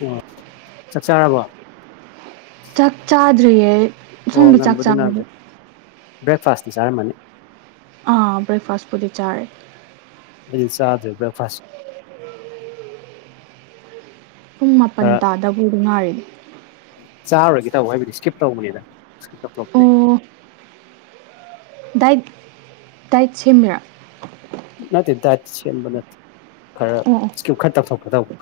ꯑꯣ ꯆꯥꯛ ꯆꯥꯔꯕꯣ ꯆꯥꯛ ꯆꯥꯗ꯭ꯔꯤꯌꯦ ꯁꯣꯝꯒꯤ ꯆꯥꯛ ꯆꯥꯕꯗ ꯕ꯭ꯔꯦꯛꯐꯥꯁꯇ ꯆꯥꯔꯝꯃꯅꯤ ꯑꯥ ꯕ꯭ꯔꯦꯛꯐꯥꯁ ꯄꯨꯗꯤ ꯆꯥꯔꯦ ꯑꯩ ꯆꯖ ꯕꯦꯛꯐꯥꯁ ꯄꯨꯡ ꯃꯥꯄꯟ ꯇꯥꯗꯕꯨꯗ ꯉꯥꯏꯔꯤꯅꯦ ꯆꯥꯔꯨꯔꯒꯦ ꯇꯧꯕ ꯍꯥꯏꯕꯗꯤ ꯏꯁꯀꯤꯞ ꯇꯧꯕꯅꯤꯅ ꯏꯁꯀꯤꯞ ꯑꯣ ꯇꯧꯊꯄꯅꯦꯅ ꯗꯥꯏꯠ ꯗꯥꯏꯠ ꯁꯦꯝꯃꯤꯔꯥ ꯅꯠꯇꯦ ꯗꯥꯏꯠ ꯁꯦꯝꯕ ꯅꯠꯇꯦ ꯈꯔ ꯑꯣ ꯑꯣ ꯏꯁꯀ꯭ꯌꯨ ꯈꯔ ꯇꯧꯊꯣꯛꯈ꯭ꯔ ꯇꯧꯕ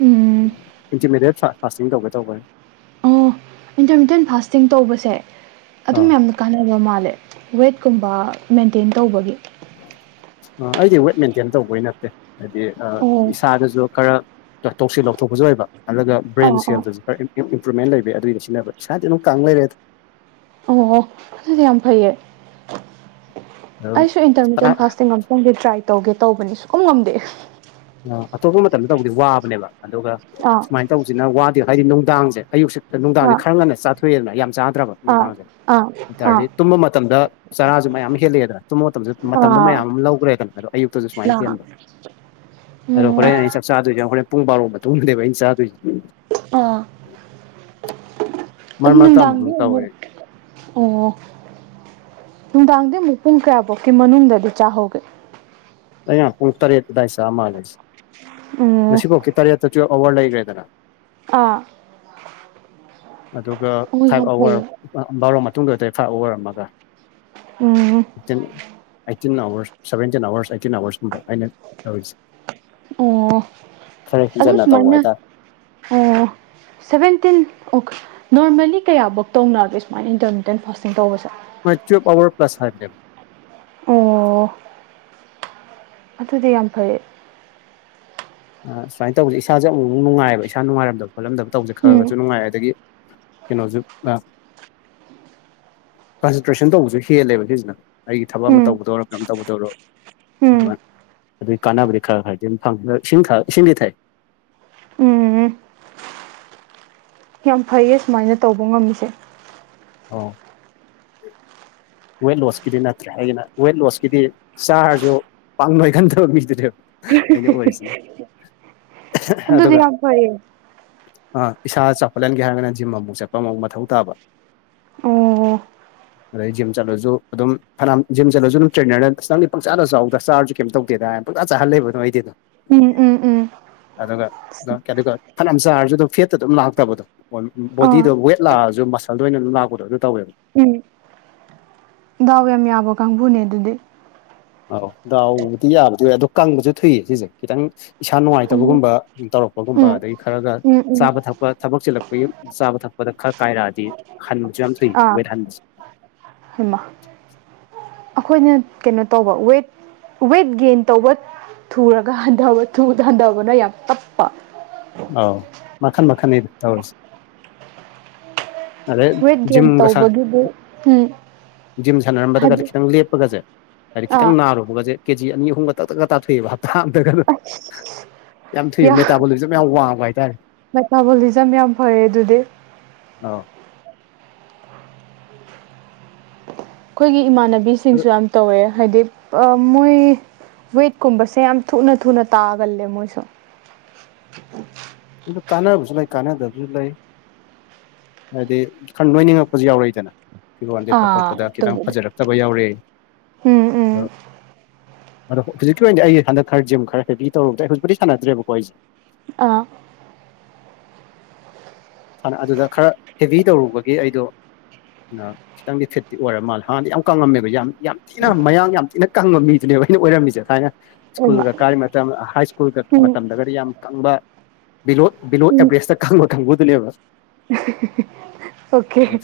ꯎꯝ ꯏꯟꯇꯔꯃꯤꯗꯤꯦꯠ ꯄꯥꯁꯁꯤꯡ ꯇꯧꯒꯦ ꯇꯧꯕꯦ ꯏꯟꯇꯔꯃꯤꯗꯠ ꯐꯥꯁꯇꯤꯡ ꯇꯧꯕꯁꯦ ꯑꯗꯨꯝ ꯑꯥ ꯌꯥꯝꯅ ꯀꯥꯟꯅꯕ ꯃꯥꯜꯂꯦ ꯋꯦꯠꯀꯨꯝꯕ ꯃꯦꯟꯇꯦꯟ ꯇꯧꯕꯒꯤ ꯑꯩꯗꯤ ꯋꯦꯠ ꯃꯦꯟꯇꯦꯟ ꯇꯧꯕꯩ ꯅꯠꯇꯦ ꯍꯥꯏꯗꯤ ꯑꯣ ꯏꯁꯥꯗꯁꯨ ꯈꯔ ꯇꯧꯁꯤꯜ ꯂꯧꯊꯣꯛꯄꯁꯨ ꯑꯣꯏꯕ ꯑꯗꯨꯒ ꯕ꯭ꯔꯦꯟ ꯑꯥ ꯑꯥ ꯁꯦꯜꯗꯨꯁꯨ ꯈꯔ ꯏꯝꯄ꯭ꯔꯨꯕꯃꯦꯟ ꯂꯩꯕ ꯑꯗꯨꯒꯤꯗꯤ ꯁꯤꯟꯅꯕ ꯏꯁꯥꯗꯤ ꯑꯗꯨꯝ ꯀꯥꯡ ꯂꯩꯔꯦ ꯑꯣ ꯑꯗꯨꯗꯤ ꯌꯥꯝ ꯐꯩꯌꯦ ꯑꯗꯨꯝ ꯑꯩꯁꯨ ꯐꯅ ꯏꯟꯇꯔꯗꯤꯠ ꯐꯥꯁꯇꯤꯡ ꯪꯦ ꯇ꯭ꯔꯥꯏ ꯇꯧꯒꯦ ꯇꯧꯕꯅꯤ ꯁꯨ ꯀꯝ ꯉꯝꯗꯦ ꯑꯇꯣꯞꯄ ꯃꯇꯝꯗ ꯇꯧꯗꯤ ꯋꯥꯕꯅꯦꯕ ꯑꯗꯨꯒ ꯑꯥ ꯁꯨꯃꯥꯏꯅ ꯇꯧꯁꯤꯅ ꯋꯥꯗꯤ ꯍꯥꯏꯗꯤ ꯅꯨꯡꯗꯥꯡꯁꯦ ꯑꯌꯨꯛꯁꯦ ꯑꯗꯣ ꯅꯨꯡꯗꯥꯡꯁꯦ ꯑꯥ ꯈꯔ ꯉꯟꯅ ꯆꯥꯊꯣꯛꯑꯦꯗꯅ ꯌꯥꯝ ꯆꯥꯗ꯭ꯔꯕ ꯑꯥ ꯅꯨꯡꯗꯥꯡꯁꯦ ꯑꯥ ꯑꯥ ꯑꯗꯨꯔꯗꯤ ꯇꯨꯝꯕ ꯃꯇꯝꯗ ꯆꯔꯥꯁꯨ ꯃꯌꯥꯝ ꯍꯦꯜꯂꯛꯑꯦꯗꯅ ꯇꯨꯝꯕ ꯃꯇꯝꯗꯁꯨ ꯃꯇꯝꯗꯣ ꯑꯥ ꯃꯌꯥꯝ ꯑꯃ ꯂꯧꯈ꯭ꯔꯦꯗꯅ ꯍꯥꯏꯗꯣ ꯑꯌꯨꯛꯇꯁꯨ ꯁꯨꯥꯏꯅ ꯂꯥ ꯊꯤꯍꯕ ꯑꯗꯣ ꯑꯣ ꯍꯣꯔꯦꯟ ꯑꯩ ꯆꯥꯗꯣꯏꯁꯦ ꯍꯣꯔꯦꯟ ꯄꯨꯡ ꯕꯥꯔ ꯃꯇꯨꯡꯗꯅꯦꯕ ꯑꯩꯅ ꯆꯥꯗꯣꯏꯁꯦ ꯑꯥ ꯃꯔꯛ ꯃꯔꯛꯇ ꯑꯃꯨꯛ ꯅꯨꯡꯗꯥꯥꯡꯕꯤ ꯑꯃꯨꯛ ꯇꯧꯋꯦ ꯑꯣ ꯅꯨꯡꯗꯥꯡꯗꯤ ꯑꯃꯨꯛ ꯄꯨꯡ ꯀꯌꯥꯐꯥꯎꯀꯤ ꯃꯅꯨꯡꯗꯗꯤ ꯆꯥꯍꯧꯒꯦ ꯑꯩꯅ ꯄꯨꯡ ꯇꯔꯦꯠ ꯑꯗꯥꯏ ꯆꯥ ꯃꯥꯜꯂꯁꯦ ꯎꯝ ꯉꯁꯤꯐꯥꯎ ꯀ ꯇꯔꯦꯠꯇꯁꯨ ꯑꯋꯥꯔ ꯂꯩꯈ꯭ꯔꯦꯗꯅ ꯑꯥ ꯑꯗꯨꯒ ꯑꯣ ꯌꯥꯝ ꯐꯥꯏꯚ ꯑꯋꯥꯔ ꯐꯩꯌꯦ ꯕꯥꯎꯔ ꯃꯇꯨꯡꯗꯗ ꯐꯥꯏꯚ ꯑꯋꯔ ꯑꯃꯒ ꯎꯝ eighteen eighteen hours seventeen hours eighteen ꯑꯋꯥꯔꯁꯀꯨꯝꯕ ꯑꯩꯅ ꯇꯧꯔꯤꯁꯦ ꯑꯣ ꯈꯔ ꯀ ꯍꯦꯟꯖꯟꯅ ꯇꯧꯕ ꯁꯃꯥꯏ ꯍꯥꯏꯇꯥꯔꯦ ꯑꯣ ꯁꯕꯦꯟꯇꯤꯟ ꯑꯣ ꯅꯣꯔꯃꯦꯜꯂꯤ ꯀꯌꯥꯐꯛ ꯇꯧꯅꯒꯦ ꯁꯨꯃꯥꯏꯅ ꯏꯟꯇꯔꯃꯤꯗꯦꯟ ꯐꯥꯁꯇꯤꯡ ꯇꯧꯕꯁꯦ ꯃꯥꯏꯆꯣ ꯄꯋꯥꯔ ꯄ ꯀ꯭ꯂ꯭ꯂꯥꯁ ꯍꯥꯏꯥꯏꯕꯦꯕ ꯑꯣ ꯑꯗꯨꯗꯤ ꯌꯥꯝ ꯐꯩꯌꯦ ꯑ ꯁꯨꯃꯥꯏꯅ ꯇꯧꯕꯁꯦ ꯏꯁꯥꯁꯦ ꯑꯃꯨꯛ ꯅꯨꯡꯉꯥꯏꯕ ꯏꯁꯥ ꯅꯨꯡꯉꯥꯏꯔꯝꯗꯕ ꯈꯣꯠꯂꯝꯗꯕ ꯇꯧꯁꯦ ꯎꯝ ꯈꯔꯒꯁꯨ ꯅꯨꯡꯉꯥꯏ ꯑꯗꯒꯤ ꯀꯩꯅꯣꯁꯦ ꯀꯟꯁꯦꯟꯇ꯭ꯔꯦꯁꯟ ꯇꯧꯕꯁꯨ ꯍꯦꯜꯂꯦꯕ ꯁꯤꯁꯤꯅ ꯑꯩꯒꯤ ꯊꯕꯛ ꯑꯃ ꯎꯝ ꯇꯧꯗꯧꯔꯣ ꯀꯔꯝ ꯇꯧꯗꯧꯔꯣ ꯎꯝ ꯑꯗꯨ ꯑꯗꯨꯒꯤ ꯀꯥꯟꯅꯕꯗꯤ ꯈꯔ ꯈꯔꯗꯤ ꯑꯗꯨꯝ ꯐꯪꯉꯤ ꯏꯁꯤꯡ ꯏꯁꯤꯡꯗꯤ ꯊꯥꯏ ꯎꯝ ꯌꯥꯝ ꯐꯩꯌꯦ ꯁꯨꯃꯥꯏꯅ ꯇꯧꯕ ꯉꯝꯃꯤꯁꯦ ꯑ ꯋꯦꯠ ꯂꯣꯁꯀꯤꯗꯤ ꯅꯠꯇ꯭ꯔꯦ ꯍꯥꯏꯗꯅ ꯋꯦꯠ ꯂꯣꯁꯀꯤꯗꯤ ꯆꯥꯔꯁꯨ ꯄꯥꯡꯂꯣꯏꯒꯟꯗꯕ ꯃꯤꯗꯨꯅꯦꯕ ꯑꯩꯅ ꯑꯣꯏꯔꯤꯁꯤꯅ ꯑꯗꯨꯗꯤ ꯑꯗꯨꯒ ꯌꯥꯝ ꯐꯩꯌꯦ ꯑ ꯏꯁꯥ ꯆꯥꯎꯈꯠꯍꯟꯒꯦ ꯍꯥꯏꯔꯒꯅ ꯖꯤꯝ ꯑꯃꯨꯛ ꯆꯠꯄ ꯑꯃꯨꯛ ꯃꯊꯧ ꯇꯥꯕ ꯑꯣ ꯔ ꯆꯠꯂꯁꯨ ꯑꯗꯨꯝ ꯐꯅꯌꯥꯝ ꯖꯤꯝ ꯆꯠꯂꯁꯨ ꯑꯗꯨꯝ ꯇ꯭ꯔꯦꯅꯔꯗ ꯄꯖꯥꯗ ꯆ ꯆꯥꯎꯗ ꯆꯥꯔꯁꯨ ꯀꯩꯇ ꯇꯧꯗꯦꯗ ꯍꯥꯏ ꯆꯆꯥꯍꯜ ꯂꯩꯕ ꯑꯗꯨꯣ ꯑꯩꯗꯤ ꯑꯗꯨꯝ ꯎꯝ ꯎꯝ ꯎꯝ ꯑꯗꯨꯒ ꯑꯗꯨꯒ ꯐꯅꯌꯥꯝ ꯆꯥꯔꯁꯨ ꯑꯗꯨꯝ ꯐꯦꯠꯇ ꯑꯗꯨꯝ ꯂꯥꯛꯇꯕꯗꯣ ꯑꯣ ꯑꯥ ꯕꯣꯗꯤꯗꯣ ꯋꯦꯠ ꯂꯥꯛꯑꯁꯨ ꯃꯁꯜꯗ ꯑꯣꯏꯅ ꯑꯗꯨꯝ ꯂꯥꯛꯄꯗꯣ ꯑꯗꯨ ꯇꯧꯋꯦꯕ ꯎꯝ ꯗꯥꯎ ꯌꯥꯝ ꯌꯥꯕ ꯀꯥꯡꯕꯨꯅꯦ ꯑꯗꯨꯗꯤ ꯑ ꯗꯥꯎꯕꯨꯗꯤ ꯌꯥꯕꯗꯤ ꯑꯣꯏ ꯑꯗꯣ ꯀꯪꯕꯁꯨ ꯊꯨꯏꯌꯦ ꯁꯤꯁꯦ ꯈꯤꯇꯪ ꯏꯁꯥ ꯎꯝ ꯅꯨꯡꯉꯥꯏꯇꯕꯒꯨꯝꯕ ꯇꯧꯔꯛꯄꯒꯨꯝꯕ ꯎꯝ ꯑꯗꯗꯒꯤ ꯈꯔꯒ ꯎꯝ ꯎꯝ ꯆꯥꯕ ꯊꯛꯄ ꯊꯕꯛ ꯆꯤꯜꯂꯛꯄꯒꯤꯨꯝ ꯆꯥꯕ ꯊꯛꯄꯗ ꯈꯔ ꯀꯥꯏꯔꯛꯑꯗꯤ ꯍꯟꯕꯁꯨ ꯌꯥꯝ ꯐꯩ ꯋꯦꯠ ꯍꯟꯕꯁꯦ ꯍꯃ ꯑꯩꯈꯣꯏꯅ ꯀꯩꯅꯣ ꯇꯧꯕ ꯋꯦꯠ ꯋꯦꯠ ꯒꯦꯟ ꯇꯧꯕ ꯊꯨꯔꯒ ꯍꯟ ꯊꯗ ꯍꯟꯊꯕꯅ ꯌꯥꯝ ꯇꯞꯄ ꯑꯧ ꯃꯈꯟ ꯃꯈꯜ ꯇꯧꯔꯁꯤꯦ ꯑꯗ ꯋꯦꯠ ꯒꯦꯟ ꯝꯒꯁꯥꯟ ꯇꯧꯕꯒꯤꯗꯤ ꯎꯝ ꯖꯤꯝ ꯁꯥꯟꯅꯔꯝꯕꯗꯒꯗꯤ ꯍꯥꯏꯗꯤ ꯈꯤꯇꯪ ꯂꯦꯞꯄꯒꯁꯦ ꯍꯥꯏꯗꯤ ꯑꯥ ꯈꯤꯇꯪ ꯅꯥꯔꯨꯕꯒꯁꯦ ꯀꯦꯖꯤ ꯑꯅꯤ ꯑꯍꯨꯝꯒ ꯇꯛ ꯇꯒ ꯇꯥꯊꯣꯛꯏꯑꯦꯕ ꯍꯞꯇꯥ ꯑꯝꯇꯒ ꯑꯁ ꯌꯥꯝ ꯊꯣꯛꯨꯏꯦꯕ ꯃꯦꯇꯥꯕꯣꯂꯤꯖꯝ ꯌꯥꯝ ꯋꯥꯡꯕ ꯍꯥꯏꯇꯥꯔꯦ ꯃꯦꯊꯥꯕꯣꯂꯤꯖꯝ ꯌꯥꯝ ꯐꯩꯌꯦ ꯑꯗꯨꯗꯤ ꯑꯥ ꯑꯩꯈꯣꯏꯒꯤ ꯑꯗꯨ ꯏꯃꯥꯟꯅꯕꯤꯁꯤꯡꯁꯨ ꯌꯥꯝ ꯇꯧꯋꯦ ꯍꯥꯏꯗꯤ ꯃꯣꯏ ꯋꯦꯠꯀꯨꯝꯕꯁꯦ ꯌꯥꯝ ꯊꯨꯅ ꯊꯨꯅ ꯇꯥꯒꯜꯂꯦ ꯃꯣꯏꯁꯨ [inaudible] ꯑꯗꯨ ꯀꯥꯟꯅꯕꯁꯨ ꯂꯩ ꯀꯥꯟꯅꯗꯕꯁꯨ ꯂꯩ ꯍꯥꯏꯗꯤ ꯈꯔ ꯂꯣꯏꯅꯤꯡꯉꯛꯄꯁꯨ ꯌꯥꯎꯔꯛꯏꯗꯅ ꯐꯤꯔꯣꯜ ꯂꯤꯦꯞꯄ ꯑꯥ ꯈꯣꯠꯄꯗ ꯈꯤꯇꯪ ꯇꯧꯕꯗꯤ ꯐꯖꯔꯛꯇꯕ ꯌꯥꯎꯔꯛꯦ ꯎꯝ ꯑꯗꯣ ꯎꯝ ꯑꯗꯣ ꯍꯧꯖꯤꯛꯀꯤ ꯑꯣꯏꯅꯗꯤ ꯑꯩ ꯍꯟꯗꯛ ꯈꯔ ꯝ ꯈꯔꯦꯦꯛꯄꯤ ꯇꯧꯔꯕꯗ ꯑꯩ ꯍꯧꯖꯤꯤꯗꯤꯥꯟꯅꯗꯦꯕꯀꯣ ꯑꯩꯁꯦ ꯑꯥ ꯅ ꯑꯗꯨꯗ ꯈꯔ ꯍꯦꯚ ꯇꯧꯔꯨꯕꯒꯤ ꯑꯩꯗꯣ ꯈꯤꯇꯪꯗꯤ ꯐꯤꯠꯇꯤ ꯑꯣꯏꯔ ꯃꯥꯜꯂꯦ ꯍꯥꯟꯗꯤ ꯌꯥꯝ ꯀꯪꯉꯝꯃꯦꯕ ꯌꯥꯝ ꯌꯥꯝ ꯌꯥꯝ ꯊꯤꯅ ꯃꯌꯥꯡ ꯌꯥꯝ ꯊꯤꯅ ꯀꯪꯕ ꯃꯤꯗꯨꯅꯦꯕ ꯑꯩꯅ ꯑꯣꯏꯔꯝꯃꯤꯁꯦ ꯁꯥꯏꯅ ꯑꯣꯏꯃ ꯁ꯭ꯀꯨꯜꯒ ꯀ ꯃ ꯍ ꯁꯀꯨꯜꯒ ꯗꯒꯗꯤ ꯌꯥꯝ ꯀꯪꯕ ꯕꯤꯂꯣ ꯑꯦꯚꯔꯦꯁꯇ ꯀꯪꯕ ꯀꯥꯡꯕꯨꯗꯨꯅꯦꯕ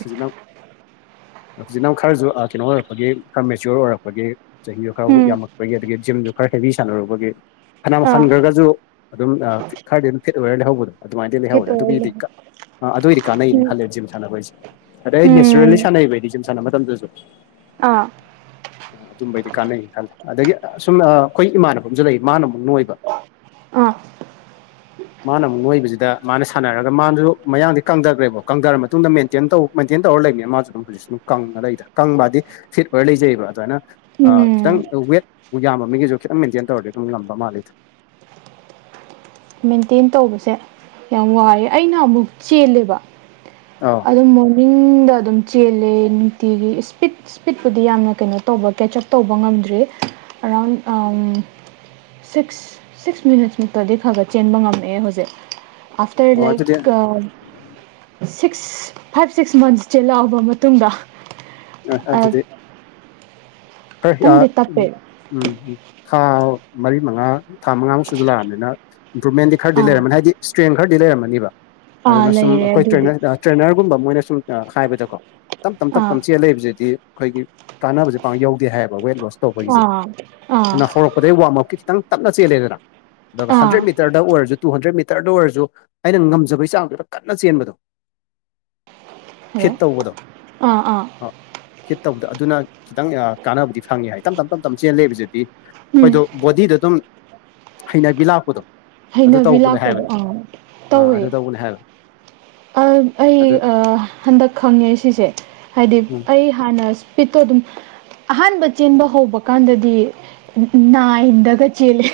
ꯁꯤꯖꯤꯅ [inaudible] ꯍꯧꯖꯤꯛ ꯅꯪ ꯈꯔꯁꯨ ꯀꯩꯅꯣ ꯑꯣꯏꯔꯛꯄꯒꯤ ꯈꯔ ꯃꯦꯆꯌꯣꯔ ꯑꯣꯏꯔꯛꯄꯒꯤ ꯆꯍꯤꯗꯣ ꯈꯔ ꯌꯥꯝꯃꯛꯛꯄꯒꯤ ꯑꯗꯒꯤ ꯖꯤꯝꯗꯣ ꯈꯔ ꯍꯦꯕꯤ ꯁꯥꯟꯅꯔꯨꯕꯒꯤ ꯐꯅꯝ ꯍꯟꯈ꯭ꯔꯒꯁꯨ ꯑꯗꯨꯝ ꯈꯔꯗꯤ ꯑꯗꯨꯝ ꯐꯤꯠ ꯑꯣꯏꯔ ꯂꯩꯍꯧꯕꯗꯣ ꯑꯗꯨꯃꯥꯏꯅꯗꯤ ꯂꯩꯍꯧꯔꯦ ꯑꯗꯨꯒꯤꯗꯤ ꯑ ꯑꯗꯨꯑꯣꯏꯗꯤ ꯀꯥꯟꯅꯩꯅꯦ ꯈꯜꯂꯦ ꯖꯤꯝ ꯁꯥꯟꯅꯕꯩꯁꯦ ꯑꯗꯩ ꯑꯩ ꯅꯦꯆꯔꯦꯜꯂꯤ ꯁꯥꯟꯅꯩꯕ ꯑꯩꯗꯤ ꯖꯤꯝ ꯁꯥꯟꯅꯕ ꯃꯇꯝꯗꯁꯨ ꯑꯥ ꯑꯗꯨꯝꯕꯩꯗꯤ ꯀꯥꯟꯅꯩꯩꯅ ꯈꯜꯂꯤꯦ ꯑꯗꯒꯤ ꯁꯨꯝ ꯑꯩꯈꯣꯏ ꯏꯃꯥꯟꯅꯕꯁꯨ ꯂꯩ ꯃꯥꯅ ꯑꯃꯨꯛ ꯅꯣꯏꯕ ꯑꯥ ꯃꯥꯅ ꯑꯃꯨꯛ ꯅꯣꯏꯕꯁꯤꯗ ꯃꯥꯅ ꯁꯥꯟꯅꯔꯒ ꯃꯥꯅꯁꯨ ꯃꯌꯥꯡꯗꯤ ꯀꯪꯊꯈ꯭ꯔꯦꯕ ꯀꯪꯊꯔ ꯃꯇꯨꯡꯗ ꯃꯦꯟꯇꯦꯟꯧ ꯃꯦꯟꯇꯦꯟ ꯇꯧꯔ ꯂꯩꯕ ꯃꯥꯁꯨ ꯁ ꯀꯪꯉ ꯂꯩꯗ ꯀꯪꯕꯗꯤ ꯐꯤꯠ ꯑꯣꯏꯔ ꯂꯩꯖꯩꯑꯕ ꯑꯗꯨꯃꯥꯏꯅ ꯈꯤꯇꯪ ꯋꯦꯠ ꯌꯥꯝꯕ ꯃꯤꯒꯤꯁꯨ ꯈꯤꯇꯪ ꯃꯦꯟꯇꯦꯟ ꯇꯧꯔꯗꯤ ꯑꯗꯨꯝ ꯉꯝꯕ ꯃꯥꯜꯜꯂꯤꯦ ꯑꯗꯨꯝ ꯃꯦꯟꯇꯦꯟ ꯇꯧꯕꯁꯦ ꯌꯥꯝ ꯋꯥꯔꯦ ꯑꯩꯅ ꯑꯃꯨꯛ ꯆꯦꯜꯂꯦꯕ ꯑꯧ ꯑꯗꯨꯝ ꯃꯣꯔꯅꯤꯡꯗ ꯑꯗꯨꯝ ꯆꯦꯜꯂꯦ ꯅꯨꯡꯇꯤꯒꯤ ꯏꯁꯄꯤꯠ ꯁ꯭ꯄꯤꯠꯄꯨꯗꯤ ꯌꯥꯝꯅ ꯀꯩꯅꯣ ꯇꯧꯕ ꯀꯦꯆ ꯑꯞ ꯇꯧꯕ ꯉꯝꯗ꯭ꯔꯤ ꯑꯔꯥꯎꯟ ꯁꯤꯛꯁ ꯁꯤꯛꯁ ꯃꯤꯅꯠꯁꯃꯨꯛꯇꯗꯤ ꯈꯔ ꯈꯔ ꯆꯦꯟꯕ ꯉꯝꯃꯛꯑꯦ ꯍꯧꯖꯤꯛ ꯑꯐꯇꯔ ꯑꯣ ꯂꯥꯏꯛ ꯑꯗꯨꯗꯤ ꯁꯤꯛꯁ ꯐꯥꯏꯚ ꯁꯤꯛꯁ ꯃꯟꯁꯁꯦ ꯂꯥꯛꯕ ꯃꯇꯨꯡꯗ ꯑ ꯑꯗꯨꯗꯦ ꯈꯔ ꯈꯤꯇꯪꯗꯤ ꯇꯞꯄꯦ ꯎ ꯎꯝ ꯊꯥ ꯃꯔꯤ ꯃꯉꯥ ꯊꯥ ꯃꯉꯥꯃꯨꯛ ꯁꯨꯖꯜ ꯂꯥꯛꯑꯕꯅꯤꯅ ꯏꯝꯄ꯭ꯔꯨꯚꯃꯦꯟꯗꯤ ꯈꯔꯗꯤ ꯑꯥ ꯂꯩꯔꯝꯃꯅꯤ ꯍꯥꯏꯗꯤ ꯏꯁꯇ꯭ꯔꯦꯡ ꯈꯔꯗꯤ ꯂꯩꯝꯃꯅꯤꯕ ꯑꯥ ꯑꯗꯨꯅ ꯁꯨꯝ ꯂꯩꯔꯦ ꯑꯩꯈꯣꯏ ꯑꯗꯨꯗꯤ ꯇ꯭ꯔꯦꯅꯔ ꯇ꯭ꯔꯦꯅꯔꯒꯨꯝꯕ ꯃꯣꯏꯅ ꯁꯨꯝ ꯍꯥꯏꯕꯗꯀꯣ ꯇꯞ ꯇꯞ ꯇꯞ ꯑꯥ ꯇꯞ ꯆꯦꯜ ꯂꯩꯕꯁꯤꯗꯤ ꯑꯩꯈꯣꯏꯒꯤ ꯀꯥꯟꯅꯕꯁꯦ ꯄ ꯌꯧꯗꯦ ꯍꯥꯏꯌꯦꯕ ꯋꯦꯠ ꯂꯣꯁ ꯇꯧꯕꯒꯤꯁꯦ ꯑꯥ ꯑꯥ ꯑꯗꯨꯅ ꯍꯧꯔꯛꯄ ꯑꯗꯩ ꯋꯥꯔꯝ ꯑꯞꯀꯤ ꯈꯤꯇꯪ ꯇꯞꯅ ꯆꯦꯜꯂꯦꯗꯅ ꯑꯗꯨꯒ ꯑꯥ ꯍꯟꯗ꯭ꯔꯦꯗ ꯃꯤꯇꯔꯗ ꯑꯣꯏꯔꯁꯨ ꯇꯨ ꯍꯟꯗ꯭ꯔꯦꯗ ꯃꯤꯇꯔꯗ ꯑꯣꯏꯔꯁꯨ ꯑꯩꯅ ꯉꯝꯖꯕꯩ ꯆꯥꯡꯗꯨꯗ ꯀꯟꯅ ꯆꯦꯟꯕꯗꯣ ꯍꯜꯂꯣ ꯐꯤꯠ ꯇꯧꯕꯗꯣ ꯑꯥ ꯑꯥ ꯑ ꯐꯤꯠ ꯇꯧꯕꯗꯣ ꯑꯗꯨꯅ ꯈꯤꯇꯪ ꯀꯥꯟꯅꯕꯗꯤ ꯐꯪꯉꯦ ꯍꯥꯏ ꯇꯝ ꯇꯞ ꯇꯞ ꯇꯞ ꯆꯦꯜꯂꯦꯕꯁꯤꯗꯤ ꯑꯩ ꯎꯝ ꯍꯣꯏꯗꯣ ꯕꯣꯗꯤꯗꯣ ꯑꯗꯨꯝ ꯍꯩꯅꯕꯤ ꯂꯥꯛꯄꯗꯣ ꯑꯗꯨ ꯍꯩꯅꯕꯤ ꯇꯧꯕꯅꯦ ꯂꯥꯛꯄꯗꯣ ꯍꯥꯏꯕꯅꯦ ꯑꯥ ꯑꯥ ꯇꯧꯋꯦ ꯑꯗꯨ ꯇꯧꯕꯅꯦ ꯍꯥꯏꯕ ꯑꯩ ꯑꯗꯨꯅ ꯍꯟꯗꯛ ꯈꯪꯉꯦ ꯁꯤꯁꯦ ꯍꯥꯏꯗꯤ ꯎꯝ ꯑꯩ ꯍꯥꯟꯅ ꯏꯁꯄꯤꯠꯇꯣ ꯑꯗꯨꯝ ꯑꯍꯥꯟꯕ ꯆꯦꯟꯕ ꯍꯧꯕ ꯀꯥꯟꯗꯗꯤ ꯅꯥꯏꯟꯗꯒ ꯆꯦꯜꯂꯦ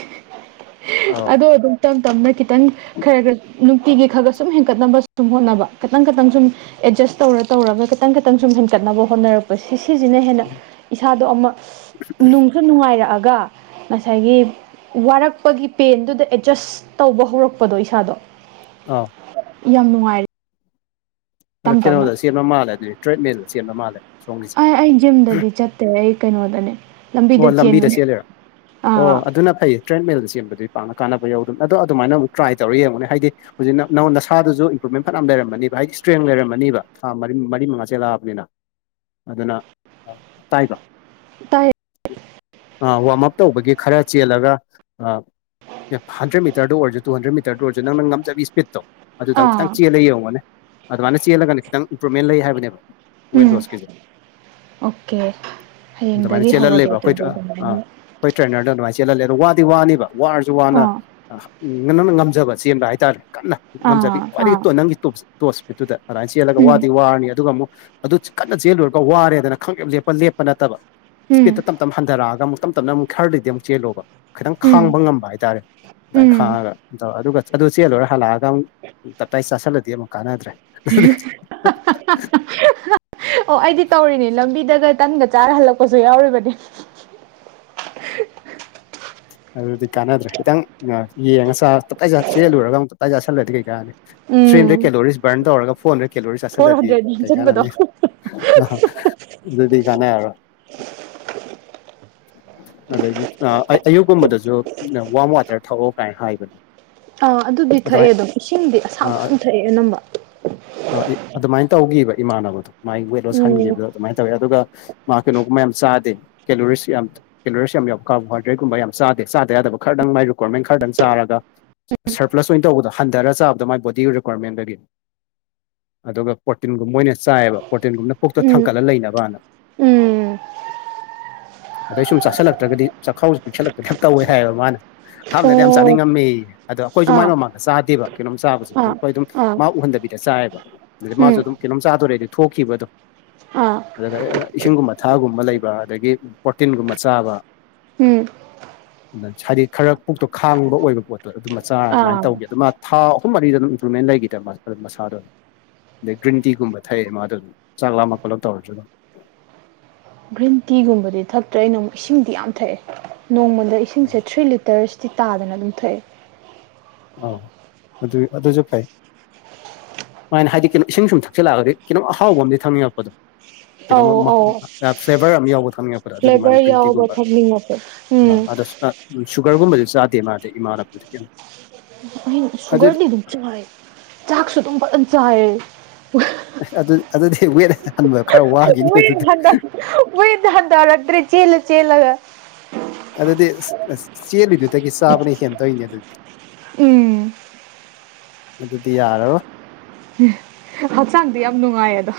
ꯑꯧ ꯑꯗꯣ ꯑꯗꯨꯝ ꯇꯝ ꯇꯝꯅ ꯈꯤꯇꯪ ꯈꯔ ꯈꯔ ꯅꯨꯡꯇꯤꯒꯤ ꯈꯔ ꯈ ꯁꯨꯝ ꯍꯦꯟꯒꯠꯅꯕ ꯁꯨꯝ ꯍꯣꯠꯅꯕ ꯈꯤꯇꯪ ꯇꯪ ꯁꯨꯝ ꯑꯦꯗꯖꯁ ꯇꯧꯔ ꯇꯧꯔꯒ ꯈꯤꯇꯪ ꯈꯤꯇꯪ ꯁꯨꯝ ꯍꯦꯟꯒꯠꯅꯕ ꯍꯣꯠꯅꯔꯛꯄ ꯁꯤꯁꯤꯅ ꯍꯦꯟꯅ ꯏꯁꯥꯗꯣ ꯑꯃ ꯅꯨꯡ ꯁ ꯅꯨꯡꯉꯥꯏꯔꯛꯑꯒ ꯉꯁꯥꯏꯒꯤ ꯋꯥꯔꯛꯄꯒꯤ ꯄꯦꯟꯗꯨꯗ ꯑꯦꯠꯖꯁ ꯇꯧꯕ ꯍꯧꯔꯛꯄꯗꯣ ꯏꯁꯥꯗꯣ ꯑꯥ ꯌꯥꯝ ꯅꯨꯡꯉꯥꯏꯔꯦ ꯑꯗꯣ ꯇꯞ ꯇꯞꯅ ꯀꯩꯅꯣꯗ ꯁꯦꯝꯕ ꯃꯥꯂꯦ ꯑꯗꯨꯗꯤ ꯇ꯭ꯔꯦꯠꯃꯦꯟꯗ ꯁꯦꯝꯕ ꯃꯥꯜꯂꯦ ꯁꯣꯝꯒꯤ ꯑꯦ ꯑꯩ ꯖꯤꯝꯗꯗꯤ ꯆꯠꯇꯦ ꯑꯩ ꯀꯩꯅꯣꯗꯅꯦ ꯑꯣ ꯂꯝꯕꯤꯗ ꯆꯦꯜꯂꯦꯔ ꯑꯣ ꯑꯥ ꯑꯗꯨꯅ ꯐꯩꯌꯦ ꯇ꯭ꯔꯦꯠꯃꯦꯜꯗ ꯆꯦꯟꯕꯗꯤ ꯄꯥꯛꯅ ꯀꯥꯟꯅꯕ ꯌꯧꯗꯅ ꯑꯗꯣ ꯑꯗꯨꯃꯥꯏꯅꯨꯛ ꯇ꯭ꯔꯥꯏ ꯇꯧꯔꯒ ꯌꯦꯡꯉꯨꯅꯦ ꯍꯥꯏꯗꯤ ꯍꯧꯖꯤꯛꯅ ꯅꯪꯣꯟ ꯅꯁꯥꯗꯨꯁꯨ ꯏꯝꯄ꯭ꯔꯨꯚꯃꯦꯟ ꯐꯠꯌꯥꯝ ꯂꯩꯔꯝꯃꯅꯤꯕ ꯍꯥꯏꯗꯤ ꯏꯁꯇ꯭ꯔꯦꯡ ꯂꯩꯔꯝꯃꯅꯤꯕ ꯊꯥ ꯃꯔꯤ ꯃꯔꯤ ꯃꯉꯥꯥꯁꯦꯜꯂꯛꯑꯕꯅꯤꯅ ꯑꯗꯨꯅ ꯇꯥꯏꯕ ꯇꯥꯏ ꯑ ꯋꯥꯔꯝ ꯑꯞ ꯇꯧꯕꯒꯤ ꯈꯔ ꯆꯦꯜꯂꯒ ꯑ ꯑꯦ ꯍꯟꯗ꯭ꯔꯦꯠ ꯃꯤꯇꯔꯗ ꯑꯣꯏꯁꯨ ꯇꯨꯟꯗ꯭ꯔꯦꯠ ꯃꯤꯇꯔ ꯑꯣꯏꯔꯁꯨ ꯅꯪ ꯉꯝꯖꯕꯤ ꯏꯁꯄꯤꯠꯇꯣ ꯑꯗꯨꯗꯪ ꯈꯤꯇꯪ ꯑꯥ ꯆꯦꯜꯂ ꯌꯦꯡꯉꯅꯤ ꯑꯗꯨꯃꯥꯏꯅ ꯆꯦꯜꯂꯒꯅ ꯈꯤꯇꯪ ꯏꯝꯄ꯭ꯔꯨꯕꯃꯦꯟ ꯂꯩ ꯍꯥꯏꯕꯅꯦꯕ ꯋꯦꯠ ꯎꯝ ꯂꯣꯁꯀꯤꯁꯦ ꯑꯣꯀꯦ ꯑꯗꯨꯃꯥꯏꯅ ꯍꯌꯦꯡꯗꯒꯤ ꯍꯧꯔꯒꯦ ꯆꯦꯜꯍꯜꯂꯦꯕ ꯑꯩꯈꯣꯏ ꯑꯗꯨꯗꯤ ꯑ ꯑꯗꯨꯃꯥꯏꯅ ꯑꯩꯈꯣꯏ ꯇ꯭ꯔꯦꯅꯔꯗ ꯑꯗꯨꯃꯥꯏꯅ ꯆꯦꯜꯍꯜꯂꯦ ꯑꯗꯣ ꯋꯥꯗꯤ ꯋꯥꯅꯤꯕ ꯋꯥꯔꯁꯨ ꯋꯥꯅ ꯑꯥ ꯎꯝ ꯅꯪꯅ ꯉꯝꯖꯕ ꯆꯦꯟꯕ ꯍꯥꯏꯇꯥꯔꯦ ꯀꯟꯅ ꯉꯝꯖꯒꯦ ꯑꯥ ꯈ꯭ꯋꯥꯏꯗꯒꯤ ꯑꯥ ꯅꯪꯒꯤ ꯇꯣꯞꯁ ꯇꯣꯁ ꯃꯤꯦꯠꯇꯨꯗ ꯑꯗꯨꯃꯥꯏꯅ ꯆꯦꯜꯂꯒ ꯎꯝ ꯋꯥꯗꯤ ꯋꯥꯔꯅꯤ ꯑꯗꯨꯒ ꯑꯃꯨꯛ ꯑꯗꯨ ꯀꯟꯅ ꯆꯦꯜꯂꯨꯔꯒ ꯋꯥꯔꯦꯗꯅ ꯈꯪꯉꯦ ꯂꯦꯞꯄ ꯂꯦꯞꯄ ꯅꯠꯇꯕ ꯏꯁꯄꯤꯠꯇ ꯎꯝ ꯇꯞ ꯇꯞꯅ ꯍꯟꯊꯔꯛꯑꯒ ꯑꯃꯨꯛ ꯇꯞ ꯇꯞꯅ ꯑꯃꯨꯛ ꯈꯔꯗꯤ ꯑꯃꯨꯛ ꯆꯦꯜꯂꯣꯕ ꯈꯤꯇꯪ ꯎꯝ ꯈꯥꯡꯕ ꯉꯝꯕ ꯍꯥꯏꯇꯥꯔꯦ ꯑꯗꯨꯃꯥꯏꯅ ꯎꯝ ꯈꯥꯡꯉꯒ ꯇꯧ ꯑꯗꯨꯒ ꯑꯗꯨ ꯆꯦ ꯂꯣꯏꯔ ꯍꯜꯂꯛꯑꯒ ꯑꯃꯨꯛ ꯇꯞꯇꯥꯏ ꯆꯥꯥꯁꯜꯂꯗꯤ ꯑꯃꯨꯛ ꯀꯥꯟꯅꯗ꯭ꯔꯦ ꯍ ꯑꯣ ꯑꯩꯗꯤ ꯇꯧꯔꯤꯅꯤ ꯂꯝꯕꯤꯗꯒ ꯇꯟꯒ ꯆꯥꯔ ꯍꯜꯂꯛꯄꯁꯨ ꯌꯥꯎꯔꯤꯕꯅꯤ ꯑꯗꯨꯗꯤ ꯀꯥꯟꯅꯗ꯭ꯔꯦ ꯈꯤꯇꯪ ꯌꯦꯡꯉꯁꯥ ꯇꯞꯇꯥꯏꯖꯥꯠ ꯆꯦꯜꯂꯨꯔꯒ ꯑꯃꯨꯛ ꯇꯞꯇꯥꯥꯏ ꯆꯥꯁꯤꯜꯂꯨꯔꯗꯤ ꯀꯩꯀꯥꯅꯤ ꯎꯝ ꯍꯟꯗ꯭ꯔꯦꯗ ꯀꯦꯂꯣꯔꯤ ꯕꯔꯟ ꯇꯔ ꯐꯣꯔ ꯍꯟꯗ꯭ꯔꯦꯗ ꯀꯦꯂꯣꯔꯤ ꯐꯣꯔ ꯆꯠꯁꯤꯜꯂꯗꯤ ꯍꯟꯗ꯭ꯔꯦꯠ ꯀꯩ ꯌꯣꯝꯁꯤꯟꯕꯗꯣ ꯀꯥꯟꯅꯅꯤ ꯑ ꯑꯗꯨꯗꯤ ꯀꯦ ꯑ ꯑꯗꯒꯤ ꯑꯌꯨꯛꯀꯨꯝꯕꯗꯁꯨ ꯋꯥꯔꯝ ꯋꯥꯇꯔ ꯊꯛꯑꯣ ꯀꯥꯏꯅ ꯍꯥꯏꯕꯅꯦ ꯑꯥ ꯑꯗꯨꯗꯤ ꯊꯛꯑꯦ ꯑꯗꯨꯃꯥꯏꯅ ꯑꯗꯨꯝ ꯏꯁꯤꯡꯗꯤ ꯑꯁꯥꯕꯁꯨꯨꯝ ꯊꯛꯑꯦ ꯑꯅꯝꯕ ꯑ ꯑꯗꯨꯃꯥꯏꯅ ꯇꯧꯈꯤꯕ ꯏꯃꯥꯟꯅꯕꯗꯣ ꯃꯒꯤ ꯋꯦꯠ ꯂꯣꯁ ꯎꯝ ꯍꯟꯈꯤꯕꯗꯣ ꯑꯗꯨꯃꯥꯏꯅ ꯇꯧꯋꯦ ꯑꯗꯨꯒ ꯃꯥ ꯀꯩꯅꯣꯒꯨꯝꯕ ꯌꯥꯝ ꯆꯥꯗꯦ ꯀꯦꯂꯣꯔꯤ ꯌꯥꯝ ꯀꯤꯂꯔꯁ ꯌꯥꯝ ꯀꯥꯎꯕ ꯍꯗ꯭ꯔꯩꯒꯨꯝꯕ ꯌꯥꯝ ꯆꯥꯗꯦ ꯆꯥꯗ ꯌꯥꯗꯕ ꯈꯔꯗꯪ ꯃꯥꯏ ꯀ꯭ꯋꯥꯔꯃꯦꯟ ꯈꯔꯗꯪ ꯆꯥꯔꯒ ꯁꯔꯄ꯭ꯂꯁ ꯑꯣꯏꯅ ꯇꯧꯕꯗꯣ ꯍꯟꯊꯔꯒ ꯆꯥꯕꯗ ꯃꯥꯏ ꯕꯣꯗꯤꯒꯤ ꯔꯤꯀ꯭ꯋꯥꯔꯃꯦꯟ ꯂꯩꯒꯅꯤ ꯑꯗꯨꯒ ꯄ꯭ꯔꯣꯔꯇꯤꯟꯒꯨꯝꯕꯣꯏꯅ ꯆꯥꯏꯑꯕ ꯄ꯭ꯔꯣꯔꯇꯤꯟꯒꯨꯝꯕꯅ ꯄꯨꯣꯛꯛꯇ ꯎꯝ ꯊꯥꯡꯀꯠꯂ ꯂꯩꯅꯕꯅ ꯎꯝ ꯑꯗꯩ ꯁꯨꯝ ꯆꯥꯁꯤꯜꯂꯛꯇ꯭ꯔꯒꯗꯤ ꯆꯥꯛꯈꯥꯎꯁꯨ ꯄꯤꯛꯁꯜꯂꯛꯄꯗꯤ ꯌꯥꯝ ꯇꯧꯋꯦ ꯍꯥꯏꯌꯦꯕ ꯃꯥꯅ ꯑꯍꯥꯟꯕꯗꯗꯤ ꯌꯥꯝ ꯑꯣ ꯆꯥꯅꯤꯡꯉꯝꯃꯤ ꯑꯗꯣ ꯑꯩꯈꯣꯏꯁꯨ ꯃ ꯃꯥꯥꯏ ꯑꯥ ꯃꯃꯥꯡꯗ ꯆꯥꯗꯦꯕ ꯀꯩꯅꯣꯝ ꯆꯥꯕꯁꯦ ꯑꯗꯨꯝ ꯑꯥ ꯑꯩꯈꯣꯏ ꯑꯗꯨꯝ ꯑꯥ ꯃꯥ ꯎꯍꯟꯗꯕꯤꯗ ꯆꯥꯏꯌꯦꯕ ꯑꯗꯨꯗꯤ ꯎꯝ ꯃꯥꯁꯨ ꯑꯗꯨꯝ ꯀꯩꯅꯣꯝ ꯆꯥꯗꯣꯔꯛꯦꯗꯤ ꯊꯣꯛꯈꯤꯕ ꯑꯗꯣ ꯑꯥ ꯑꯗꯨꯒ ꯏꯁꯤꯡꯒꯨꯝꯕ ꯊꯥꯒꯨꯝꯕ ꯂꯩꯕ ꯑꯗꯒꯤ ꯄ꯭ꯔꯇꯤꯟꯒꯨꯝꯕ ꯆꯥꯕ [unintelligible] ꯍꯥꯏꯗꯤ ꯈꯔ ꯄꯨꯛꯇꯣ ꯈꯥꯡꯕ ꯑꯣꯏꯕ ꯄꯣꯠꯇꯣ ꯑꯗꯨ ꯃꯆꯥ ꯑꯗꯨꯃꯥꯏꯅ ꯑꯥ ꯇꯧꯈꯤ ꯑꯗꯨ ꯃꯥ ꯊꯥ ꯑꯍꯨꯝ ꯃꯔꯤꯗ ꯑꯗꯨꯝ ꯏꯝꯄ꯭ꯔꯨꯚꯃꯦꯟ ꯂꯩꯈꯤꯗ ꯑꯗꯨ ꯃꯆꯥꯥꯗꯣ ꯑꯗ ꯒ꯭ꯔꯤꯟ ꯇꯤꯒꯨꯝꯕ ꯊꯛꯑꯌꯦ ꯃꯥꯗꯣ ꯆꯥꯛ ꯂꯥꯝꯃꯛ ꯈꯣꯠꯂꯛ ꯇꯧꯔꯁꯨ ꯑꯗꯨꯝ ꯒ꯭ꯔꯤꯟ ꯇꯤꯒꯨꯝꯕꯗꯤ ꯊꯛꯇ꯭ꯔꯦ ꯑꯩꯅꯥꯃꯨꯛ ꯏꯁꯤꯡꯗꯤ ꯌꯥꯝ ꯊꯛꯑꯦ ꯅꯣꯡꯃꯗ ꯏꯁꯤꯡꯁꯦ ꯊ꯭ꯔꯤ ꯂꯤꯇꯔꯁ ꯇꯤ ꯇꯥꯗꯅ ꯑꯗꯨꯝ ꯊꯣꯛꯑꯦ ꯑꯧ ꯑꯗꯨ ꯑꯗꯨꯁꯨ ꯐꯩ ꯁꯃꯥꯏꯅ ꯍꯥꯏꯗꯤ ꯀꯩꯅꯣ ꯏꯁꯤꯡꯁꯨꯝ ꯊꯛꯆꯜꯂꯛꯑꯒꯗꯤ ꯀꯩꯅꯣꯝ ꯑꯍꯥꯎꯕ ꯑꯃꯗꯤ ꯊꯅꯤꯡꯉꯛꯄꯗꯣ ꯑꯧ ꯀꯩꯅꯣꯃ ꯑꯧ ꯐ꯭ꯂꯦꯕꯔ ꯑꯃ ꯌꯥꯎꯕ ꯊꯝꯅꯤꯡꯉꯛꯄꯗꯣ ꯑꯗꯨꯒꯤ ꯐ꯭ꯂꯦꯕꯔ ꯃꯥꯅ ꯌꯥꯎꯕ ꯒ꯭ꯔꯤꯟꯇꯤꯒꯨꯝꯕ ꯊꯛꯅꯤꯡꯉꯁꯨ ꯑ ꯎꯝ ꯑꯗ ꯎꯝ ꯁꯨꯒꯔꯒꯨꯝꯕꯗꯤ ꯆꯥꯗꯦ ꯃꯥꯗꯤ ꯏꯃꯥ ꯂꯄꯗꯤ ꯀꯩꯅꯣ ꯑꯗꯨꯗꯤ ꯁꯨꯒꯔꯅꯤ ꯑꯗꯨꯝ ꯆꯥꯏ ꯆꯥꯛꯁꯨ ꯑꯗꯨꯝ ꯐꯖꯅ ꯆꯥꯏ ꯑ ꯑꯗꯨ ꯑꯗꯨꯗꯤ ꯋꯦꯠ ꯍꯟꯕ ꯈꯔ ꯋꯥꯈꯤꯅꯤ ꯋꯦꯠ ꯑꯗꯨꯗꯤ ꯍꯟꯗ ꯋꯦꯠ ꯍꯟꯗꯔꯛꯇꯔ꯭ꯦ ꯆꯦꯂ ꯆꯦꯜꯂꯒ ꯑꯗꯨꯗꯤ ꯆꯦꯜꯂꯤꯗꯨꯗꯒꯤ ꯆꯥꯕꯅ ꯍꯦꯟ ꯇꯧꯔꯤꯅꯦ ꯑꯗꯨꯗꯤ ꯎꯝ ꯑꯗꯨꯗꯤ ꯌꯥꯔꯔꯣꯏ ꯍꯛꯆꯥꯡꯗꯤ ꯌꯥꯝ ꯅꯨꯡꯉꯥꯏꯌꯦ ꯑꯗꯣ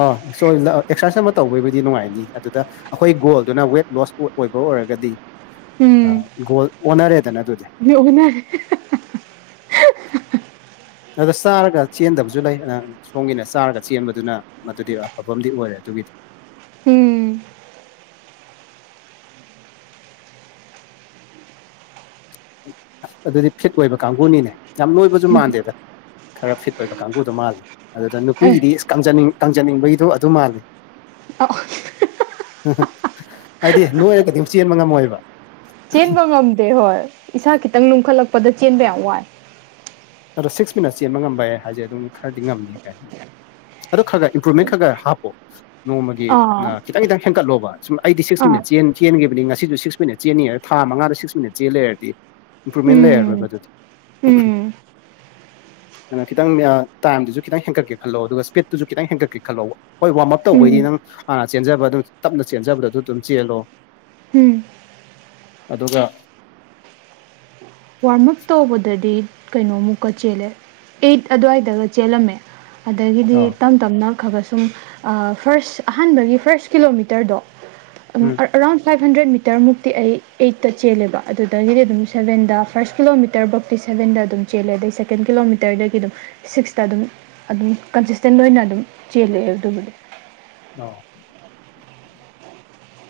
ꯑ ꯑꯦꯛꯁꯔꯁꯥꯏꯁ ꯑꯃ ꯇꯧꯕꯒꯤꯕꯨꯗꯤ ꯅꯨꯡꯉꯥꯏꯅꯤ ꯑꯗꯨꯗ ꯑꯩꯈꯣꯏ ꯒꯣꯜꯗꯨꯅ ꯋꯦꯠ ꯂꯣꯁ ꯑꯣꯏꯕ ꯑꯣꯏꯔꯒꯗꯤ ꯎꯝ ꯒꯣꯜ ꯑꯣꯟꯅꯔꯦꯗꯅ ꯑꯗꯨꯗꯤ [unintelligible] ꯑꯗ ꯆꯥꯔꯒ ꯆꯦꯟꯗꯕꯁꯨ ꯂꯩ ꯁꯣꯝꯒꯤꯅ ꯆꯥꯔꯒ ꯆꯦꯟꯕꯗꯨꯅ ꯃꯗꯨꯗꯤ ꯑꯐꯕ ꯑ ꯑꯣꯏꯔꯦ ꯑꯗꯨꯒꯤꯗꯤ ꯎꯝ ꯑꯁ ꯑꯗꯨꯗꯤ ꯐꯤꯠ ꯑꯣꯏꯕ ꯀꯥꯡꯕꯨꯅꯤꯅꯦ ꯌꯥꯝ ꯂꯣꯏꯕꯁꯨ ꯃꯥꯟꯗꯦꯗ ꯈꯔ ꯐꯤꯠ ꯑꯣꯏꯕ ꯀꯥꯡꯕꯨꯗꯣ ꯃꯥꯜꯂꯤ ꯑꯗꯨꯗ ꯑꯦ ꯅꯨꯄꯤꯒꯤꯗꯤꯅꯤ ꯏꯁ ꯀꯡꯖꯅꯤꯡꯕꯒꯤꯗꯣ ꯑꯗꯨ ꯃꯥꯜꯂꯤ ꯑꯈꯣꯏ ꯍꯥꯏꯗꯤ ꯅꯣꯏꯔꯒꯗꯤ ꯑꯃꯨꯛ ꯆꯦꯟꯕ ꯉꯝꯃꯣꯏꯕ ꯆꯦꯟꯕ ꯉꯝꯗꯦ ꯍꯣꯏ ꯏꯁꯥ ꯈꯤꯇꯪ ꯂꯨꯝꯈꯠꯂꯛꯄꯗ ꯆꯦꯟꯕ ꯌꯥꯝ ꯋꯥꯏ ꯑꯗꯣ ꯁꯤꯛꯁ ꯃꯤꯅꯠꯁ ꯆꯦꯟꯕ ꯉꯝꯕ ꯌꯥꯏ ꯍꯥꯏꯁꯦ ꯑꯗꯨꯝ ꯈꯔꯗꯤ ꯉꯝꯅꯤ ꯀꯥꯏꯅ ꯑꯗꯨ ꯈꯔ ꯈꯔ ꯏꯝꯄ꯭ꯔꯨꯚꯃꯦꯟ ꯈꯔ ꯈꯔ ꯍꯥꯞꯄꯣ ꯅꯣꯡꯃꯒꯤ ꯑꯥ ꯈꯤꯇꯪ ꯇꯪ ꯍꯦꯟꯀꯠꯂꯣ ꯁꯨꯝ ꯑꯩꯗꯤ ꯁꯤꯛꯁ ꯑꯥ ꯃꯤꯠ ꯈꯤꯇꯪ ꯈꯤꯇꯪ ꯍꯦꯟꯒꯠꯂꯣꯕ ꯑꯩꯗꯤ ꯁꯤꯛꯁ ꯃꯤꯅꯠ ꯆꯦꯟꯅꯤ ꯍꯥꯏꯔ ꯊꯥ ꯃꯉꯥꯗ ꯁꯤꯛꯁ ꯃꯤꯅꯠ ꯆꯦꯜ ꯂꯩꯔꯗꯤ ꯏꯝꯄ꯭ꯔꯨꯚꯃꯦꯟ ꯎꯝ ꯂꯩꯔꯔꯣꯏꯕ ꯑꯗꯨꯗꯤ ꯎꯝ ꯑꯗꯨ ꯈꯤꯇꯪ ꯇꯥꯏꯝꯗꯨꯁꯨ ꯈꯤꯇꯪ ꯍꯦꯟꯀꯠꯀꯦ ꯈꯜꯂꯣ ꯑꯗꯨꯒ ꯁ꯭ꯄꯤꯠꯇꯨꯁꯨ ꯈꯤꯇꯪ ꯍꯦꯟꯀꯠꯀꯦ ꯈꯜꯂꯣꯕ ꯍꯣꯏ ꯋꯥꯔꯝ ꯑꯞ ꯎꯝ ꯇꯧꯕꯩꯗꯤ ꯑꯗꯨꯝ ꯅꯪ ꯍꯥꯟꯅ ꯆꯦꯟꯖꯕ ꯑꯗꯨꯝ ꯇꯞꯅ ꯆꯦꯟꯖꯕꯗ ꯑꯗꯨ ꯑꯗꯨꯝ ꯆꯦꯜꯂꯣ ꯎꯝ ꯑꯗꯨꯒ ꯋꯥꯔꯝ ꯑꯞ ꯇꯧꯕꯗꯗꯤ ꯀꯩꯅꯣꯃꯨꯛꯀ ꯆꯦꯜꯂꯦ ꯑꯩꯠ ꯑꯗꯨꯋꯥꯏꯗꯒ ꯆꯦꯜꯂꯝꯃꯦ ꯑꯗꯒꯤꯗꯤ ꯑꯥ ꯇꯝ ꯇꯞꯅ ꯈꯒ ꯁꯨꯝ ꯐꯔꯁ ꯑꯍꯥꯟꯕꯒꯤ ꯐꯥꯔ꯭ꯁ ꯀꯤꯂꯣꯃꯤꯇꯔꯗꯣ ꯑꯗꯨꯝ ꯎꯝ ꯑꯔꯥꯎꯟ ꯐꯥꯏꯞ ꯍꯟꯗ꯭ꯔꯦꯗ ꯃꯤꯇꯔ ꯃꯨꯛꯇꯤ ꯑꯩ ꯑꯩꯠꯇ ꯆꯦꯜꯂꯦꯕ ꯑꯗꯨꯗꯒꯤꯗꯤ ꯑꯗꯨꯝ ꯁꯕꯦꯟꯗ ꯐꯥꯔꯁ ꯀꯤꯂꯣꯃꯤꯇꯔꯐꯧꯇꯤ ꯁꯕꯦꯟꯗ ꯑꯗꯨꯝ ꯆꯦꯜꯂꯦ ꯑꯗꯩ ꯁꯦꯀꯦꯟ ꯀꯤꯂꯣꯃꯤꯇꯔꯗꯒꯤ ꯑꯗꯨꯝ ꯁꯤꯛꯁꯇ ꯑꯗꯨꯝ ꯑꯗꯨꯝ ꯀꯟꯁꯤꯁꯇꯦꯟ ꯑꯣꯏꯅ ꯑꯗꯨꯝ ꯆꯦꯜꯂꯛꯑꯦ ꯑꯗꯨꯕꯨꯗꯤ ꯑ